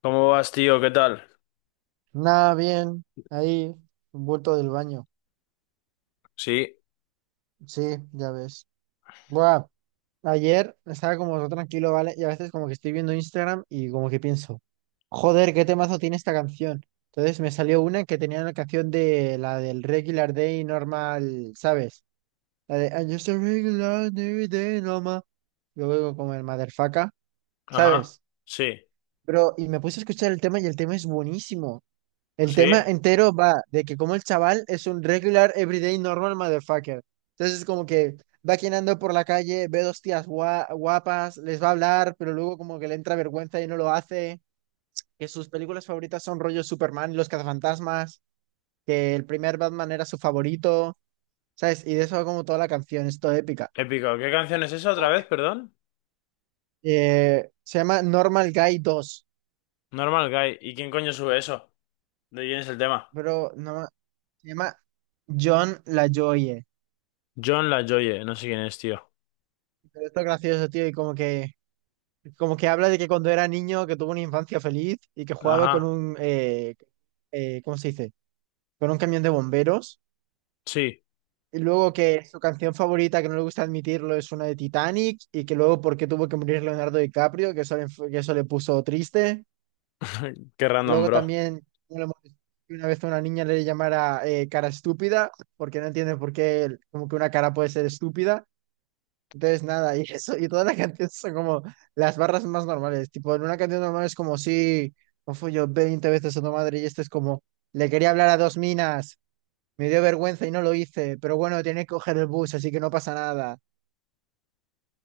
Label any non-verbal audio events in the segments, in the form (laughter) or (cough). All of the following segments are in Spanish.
¿Cómo vas, tío? ¿Qué tal? Nada, bien, ahí, un bulto del baño. Sí, Sí, ya ves. Buah, ayer estaba como todo tranquilo, ¿vale? Y a veces como que estoy viendo Instagram y como que pienso, joder, qué temazo tiene esta canción. Entonces me salió una que tenía la canción de la del Regular Day Normal, ¿sabes? La de I'm just a regular day normal. Luego como el Motherfucker, ajá, ¿sabes? sí, Pero, y me puse a escuchar el tema y el tema es buenísimo. El sí, tema entero va de que como el chaval es un regular, everyday, normal motherfucker. Entonces como que va caminando por la calle, ve dos tías guapas, les va a hablar, pero luego como que le entra vergüenza y no lo hace. Que sus películas favoritas son rollo Superman y los cazafantasmas, que el primer Batman era su favorito, ¿sabes? Y de eso va como toda la canción, es toda épica. épico. ¿Qué canción es esa otra Como vez, que- perdón? Se llama Normal Guy 2, Normal Guy. ¿Y quién coño sube eso? ¿De quién es el tema? pero no, se llama John LaJoie. John LaJoie, no sé quién es, tío. Pero esto es gracioso, tío, y como que... Como que habla de que cuando era niño, que tuvo una infancia feliz y que jugaba con Ajá, un, ¿cómo se dice? Con un camión de bomberos. sí. Y luego que su canción favorita, que no le gusta admitirlo, es una de Titanic. Y que luego porque tuvo que morir Leonardo DiCaprio, que eso le, que eso le puso triste. (laughs) Qué random, Luego bro. también no una vez una niña le llamara cara estúpida, porque no entiende por qué como que una cara puede ser estúpida. Entonces, nada, y eso, y todas las canciones son como las barras más normales. Tipo, en una canción normal es como, sí, no fui yo 20 veces a tu madre, y este es como, le quería hablar a dos minas, me dio vergüenza y no lo hice, pero bueno, tiene que coger el bus, así que no pasa nada.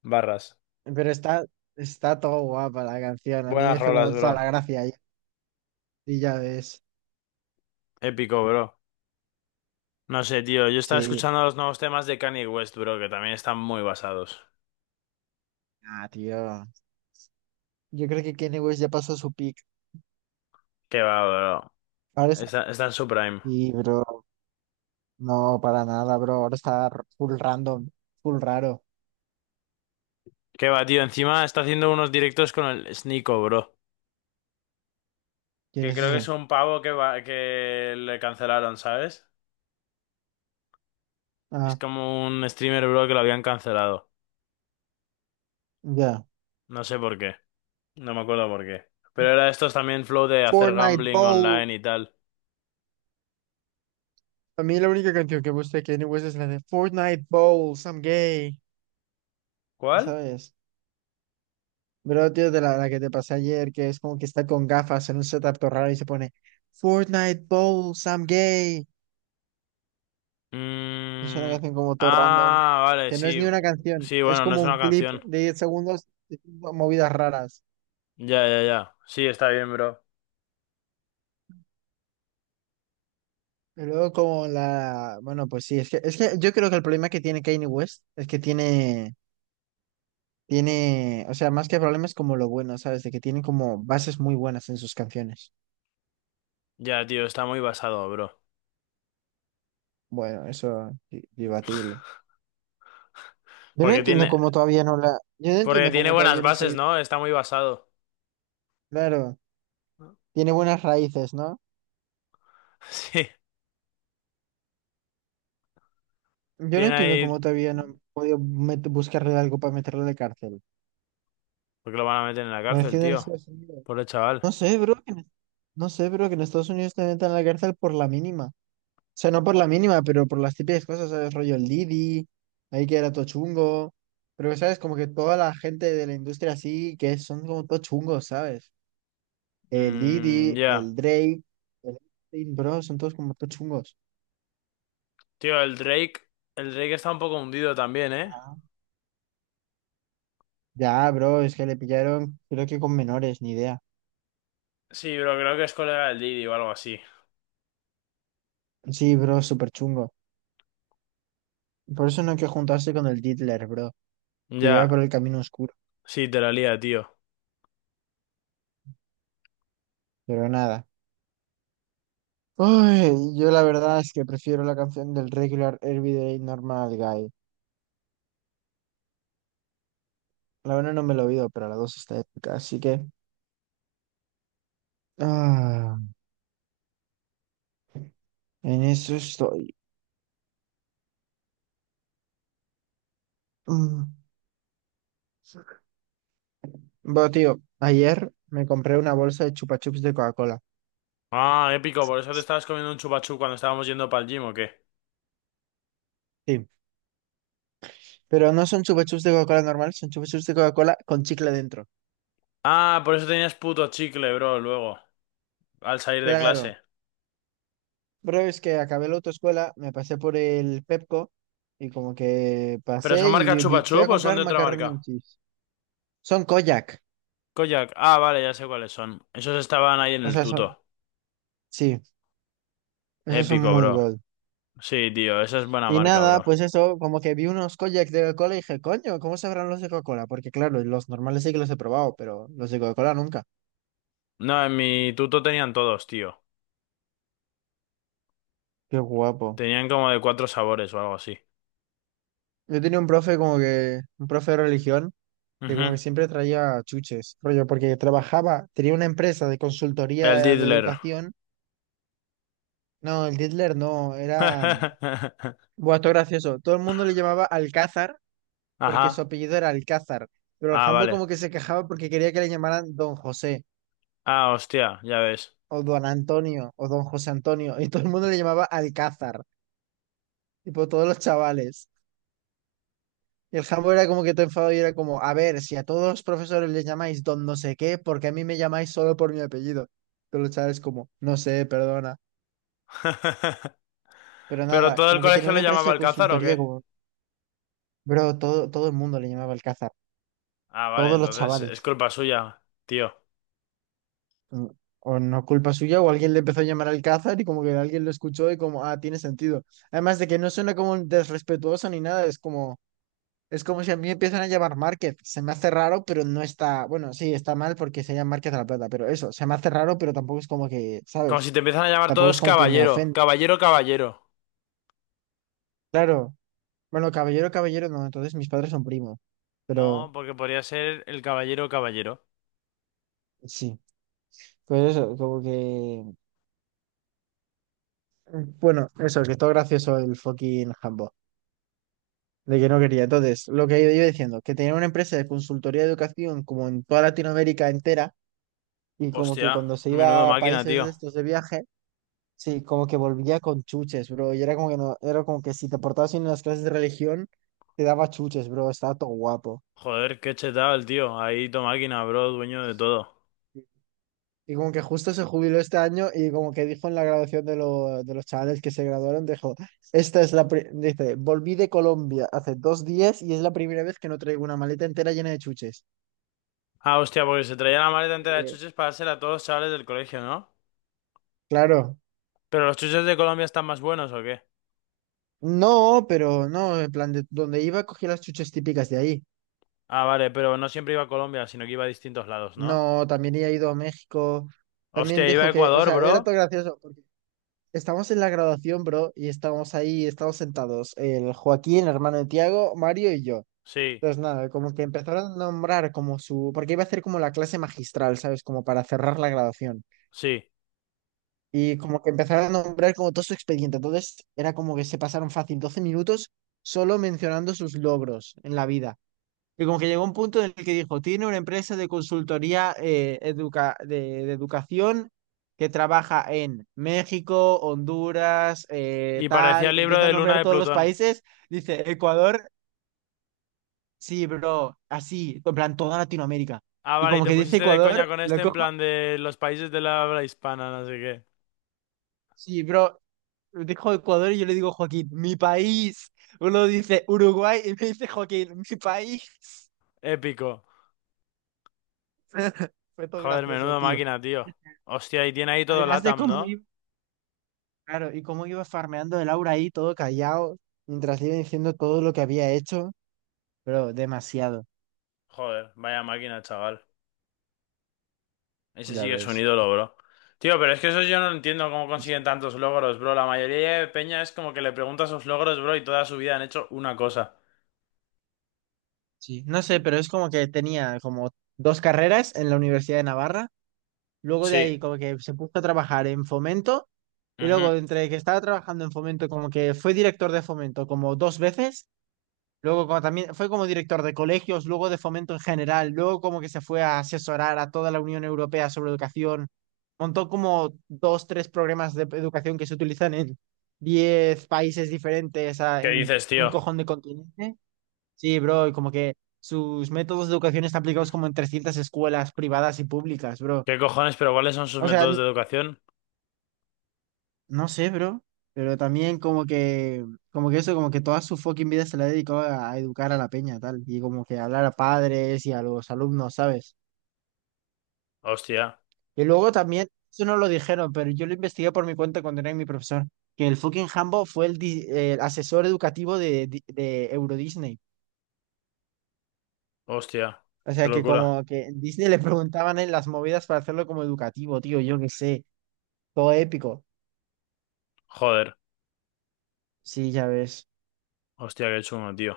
Barras. Pero está todo guapa la canción, a mí me Buenas hizo rolas, como toda bro. la gracia, y ya ves, Épico, bro. No sé, tío. Yo estaba sí. escuchando los nuevos temas de Kanye West, bro, que también están muy basados. Ah, tío, yo creo que Kanye West ya pasó su peak. Qué va, bro. Ahora está, Está en su prime. sí, bro, no, para nada, bro, ahora está full random, full raro. Qué va, tío. Encima está haciendo unos directos con el Sneeko, bro. ¿Quién Que es creo que es ese? un pavo que, va, que le cancelaron, ¿sabes? Es Ah. como un streamer, bro, que lo habían cancelado. Ya. No sé por qué. No me acuerdo por qué. Pero era estos también flow de hacer Fortnite gambling Bowl. online y tal. A mí la única canción que me gusta de Kanye West es la de Fortnite Bowl, I'm gay. ¿Cuál? ¿Sabes? Pero tío, de la que te pasé ayer, que es como que está con gafas en un setup todo raro y se pone Fortnite Bowl, I'm gay. Es una Mm, canción como todo random, ah, vale, que no es sí. ni una canción, Sí, es bueno, no como es un una clip canción. de 10 segundos diciendo movidas raras. Ya, ya, ya. Sí, está bien, bro. Y luego como la... Bueno, pues sí, es que yo creo que el problema que tiene Kanye West es que tiene... Tiene, o sea, más que problemas como lo bueno, ¿sabes? De que tiene como bases muy buenas en sus canciones. Ya, tío, está muy basado, bro. Bueno, eso debatible. Yo no Porque entiendo tiene, cómo todavía no la, yo no porque entiendo tiene cómo todavía buenas no se ha bases, ido. ¿no? Está muy basado. Claro, (laughs) tiene buenas raíces, ¿no? Sí, Yo no tiene entiendo ahí... cómo todavía no han podido buscarle algo para meterlo de cárcel. Porque lo van a meter en la cárcel, Conociendo en tío. Estados Unidos. Pobre chaval. No sé, bro, que en- No sé, bro, que en Estados Unidos te metan a la cárcel por la mínima. O sea, no por la mínima, pero por las típicas cosas, ¿sabes? Rollo el Didi, ahí que era todo chungo. Pero, ¿sabes? Como que toda la gente de la industria así, que son como todo chungos, ¿sabes? El Mm, Didi, ya. el Drake, el Epstein, bro, son todos como todo chungos. Tío, el Drake. El Drake está un poco hundido también, ¿eh? Ah. Ya, bro, es que le pillaron, creo que con menores, ni idea. Sí, pero creo que es colega del Didi o algo así. Sí, bro, súper chungo. Por eso no hay que juntarse con el Diddler, bro. Te lleva Ya. por el camino oscuro. Sí, te la lía, tío. Pero nada. Uy, yo la verdad es que prefiero la canción del Regular Everyday Normal Guy. La una no me la he oído, pero la dos está épica, así que ah, en eso estoy. Mm. Bueno, tío, ayer me compré una bolsa de chupa chups de Coca-Cola. Ah, épico. Por eso te estabas comiendo un chupachú cuando estábamos yendo para el gym, ¿o qué? Sí, pero no son chupa chups de Coca-Cola normal, son chupa chups de Coca-Cola con chicle dentro. Ah, por eso tenías puto chicle, bro, luego. Al salir de Claro, clase. pero es que acabé la autoescuela, me pasé por el Pepco y como que ¿Pero pasé son marca y fui a chupachup o son comprar de otra macaroni marca? and cheese. Son Kojak, Kojak. Ah, vale, ya sé cuáles son. Esos estaban ahí en o el sea, son, tuto. sí, esos son Épico, muy bro. gold. Sí, tío, esa es buena Y marca, nada, bro. pues eso, como que vi unos kojak de Coca-Cola y dije, coño, ¿cómo sabrán los de Coca-Cola? Porque claro, los normales sí que los he probado, pero los de Coca-Cola nunca. No, en mi tuto tenían todos, tío. Qué guapo. Tenían como de cuatro sabores o algo así. Yo tenía un profe como que, un profe de religión, que como que Ujú. siempre traía chuches, rollo, porque trabajaba, tenía una empresa de El consultoría de Diddler. educación. No, el Hitler no, era... (laughs) Buah, esto es gracioso. Todo el mundo le llamaba Alcázar, porque su Ajá. apellido era Alcázar, pero el Ah, jambo vale. como que se quejaba porque quería que le llamaran Don José, Ah, hostia, ya ves. o don Antonio, o don José Antonio, y todo el mundo le llamaba Alcázar, tipo todos los chavales. Y el jambo era como que te enfado y era como, a ver, si a todos los profesores les llamáis don no sé qué, porque a mí me llamáis solo por mi apellido. Todos los chavales como, no sé, perdona. (laughs) Pero ¿Pero nada, todo el como que tenía colegio una le empresa llamaba de Alcázar o consultoría qué? como, bro, todo, todo el mundo le llamaba Alcázar, Ah, vale, todos los entonces es chavales. culpa suya, tío. Mm. O no culpa suya, o alguien le empezó a llamar Alcázar y como que alguien lo escuchó y como, ah, tiene sentido. Además de que no suena como un desrespetuoso ni nada, es como... Es como si a mí empiezan a llamar Márquez. Se me hace raro, pero no está. Bueno, sí, está mal porque se llama Márquez de la Plata, pero eso, se me hace raro, pero tampoco es como que, Como ¿sabes? si te empiezan a llamar Tampoco es todos como que me caballero, ofende. caballero, caballero. Claro. Bueno, caballero, caballero, no, entonces mis padres son primos. No, Pero porque podría ser el caballero, caballero. sí, pues eso, como que. Bueno, eso, que todo gracioso el fucking Hambo. De que no quería. Entonces, lo que yo iba diciendo, que tenía una empresa de consultoría de educación como en toda Latinoamérica entera, y como que Hostia, cuando se menudo iba a máquina, países de tío. estos de viaje. Sí, como que volvía con chuches, bro. Y era como que no, era como que si te portabas bien en las clases de religión, te daba chuches, bro. Estaba todo guapo. Joder, qué chetado el tío. Ahí tu máquina, bro, dueño de todo. Y como que justo se jubiló este año y como que dijo en la graduación de, de los chavales que se graduaron, dijo, esta es la, dice, volví de Colombia hace 2 días y es la primera vez que no traigo una maleta entera llena de chuches. Ah, hostia, porque se traía la maleta entera de Eh, chuches para hacer a todos los chavales del colegio, ¿no? Claro. ¿Pero los chuches de Colombia están más buenos o qué? No, pero no, en plan, de donde iba cogí las chuches típicas de ahí. Ah, vale, pero no siempre iba a Colombia, sino que iba a distintos lados, ¿no? No, también he ido a México. También Hostia, iba dijo a que, o Ecuador, sea, bro. era todo gracioso. Estamos en la graduación, bro, y estamos ahí, estamos sentados, el Joaquín, el hermano de Tiago, Mario y yo. Sí, Entonces, nada, como que empezaron a nombrar como su, porque iba a hacer como la clase magistral, ¿sabes? Como para cerrar la graduación. sí. Y como que empezaron a nombrar como todo su expediente. Entonces, era como que se pasaron fácil 12 minutos solo mencionando sus logros en la vida. Y como que llegó un punto en el que dijo, tiene una empresa de consultoría de educación que trabaja en México, Honduras, Y parecía tal, el libro empieza a de Luna nombrar de todos los Plutón. países, dice Ecuador, sí, bro, así, en plan toda Latinoamérica. Ah, Y vale, y como te que dice pusiste de Ecuador, coña con lo este en cojo, plan de los países de la habla hispana, no sé qué. sí, bro, dijo Ecuador y yo le digo Joaquín, mi país. Uno dice Uruguay y me dice Joaquín, mi país. Épico. (laughs) Fue todo Joder, gracioso, menudo tío. máquina, tío. Hostia, y tiene ahí todo Además de LATAM, cómo ¿no? iba. Claro, y cómo iba farmeando el aura ahí todo callado, mientras le iba diciendo todo lo que había hecho, pero demasiado, Joder, vaya máquina, chaval. Ese ya sí que es un ves. ídolo, bro. Tío, pero es que eso yo no entiendo cómo consiguen tantos logros, bro. La mayoría de peña es como que le preguntas sus logros, bro, y toda su vida han hecho una cosa. Sí, no sé, pero es como que tenía como dos carreras en la Universidad de Navarra, luego de Sí. ahí como que se puso a trabajar en Fomento, y Ujú. luego entre que estaba trabajando en Fomento como que fue director de Fomento como 2 veces. Luego como también fue como director de colegios, luego de fomento en general, luego como que se fue a asesorar a toda la Unión Europea sobre educación. Montó como dos, tres programas de educación que se utilizan en 10 países diferentes, ¿Qué en dices, un tío? cojón de continente. Sí, bro, y como que sus métodos de educación están aplicados como en 300 escuelas privadas y públicas, bro. ¿Qué cojones? ¿Pero cuáles son sus O sea, métodos de educación? no sé, bro, pero también como que eso, como que toda su fucking vida se la ha dedicado a educar a la peña, tal, y como que hablar a padres y a los alumnos, ¿sabes? Hostia, Y luego también, eso no lo dijeron, pero yo lo investigué por mi cuenta cuando era mi profesor, que el fucking Hambo fue el, el asesor educativo de, de Euro Disney. hostia. O Qué sea, que locura. como que en Disney le preguntaban en las movidas para hacerlo como educativo, tío, yo qué sé, todo épico. Joder. Sí, ya ves. Hostia, qué chungo, tío.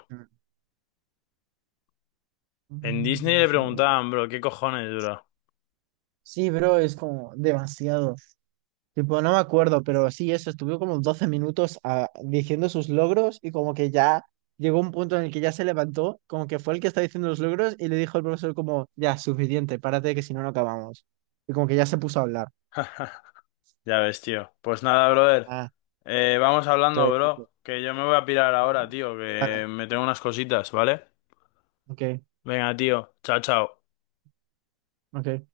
En Mm. Disney le preguntaban, bro, ¿qué cojones, bro? Sí, bro, es como demasiado. Tipo, no me acuerdo, pero sí, eso, estuvo como 12 minutos diciendo sus logros y como que ya llegó un punto en el que ya se levantó, como que fue el que está diciendo los logros y le dijo al profesor como, ya, suficiente, párate que si no, no acabamos. Y como que ya se puso a hablar. Ya ves, tío. Pues nada, brother. Ah, Vamos hablando, entonces, tipo, bro. Que yo me voy a pirar "No, ahora, tío. vale, Que me tengo unas cositas, ¿vale? ok, Venga, tío. Chao, chao. ok.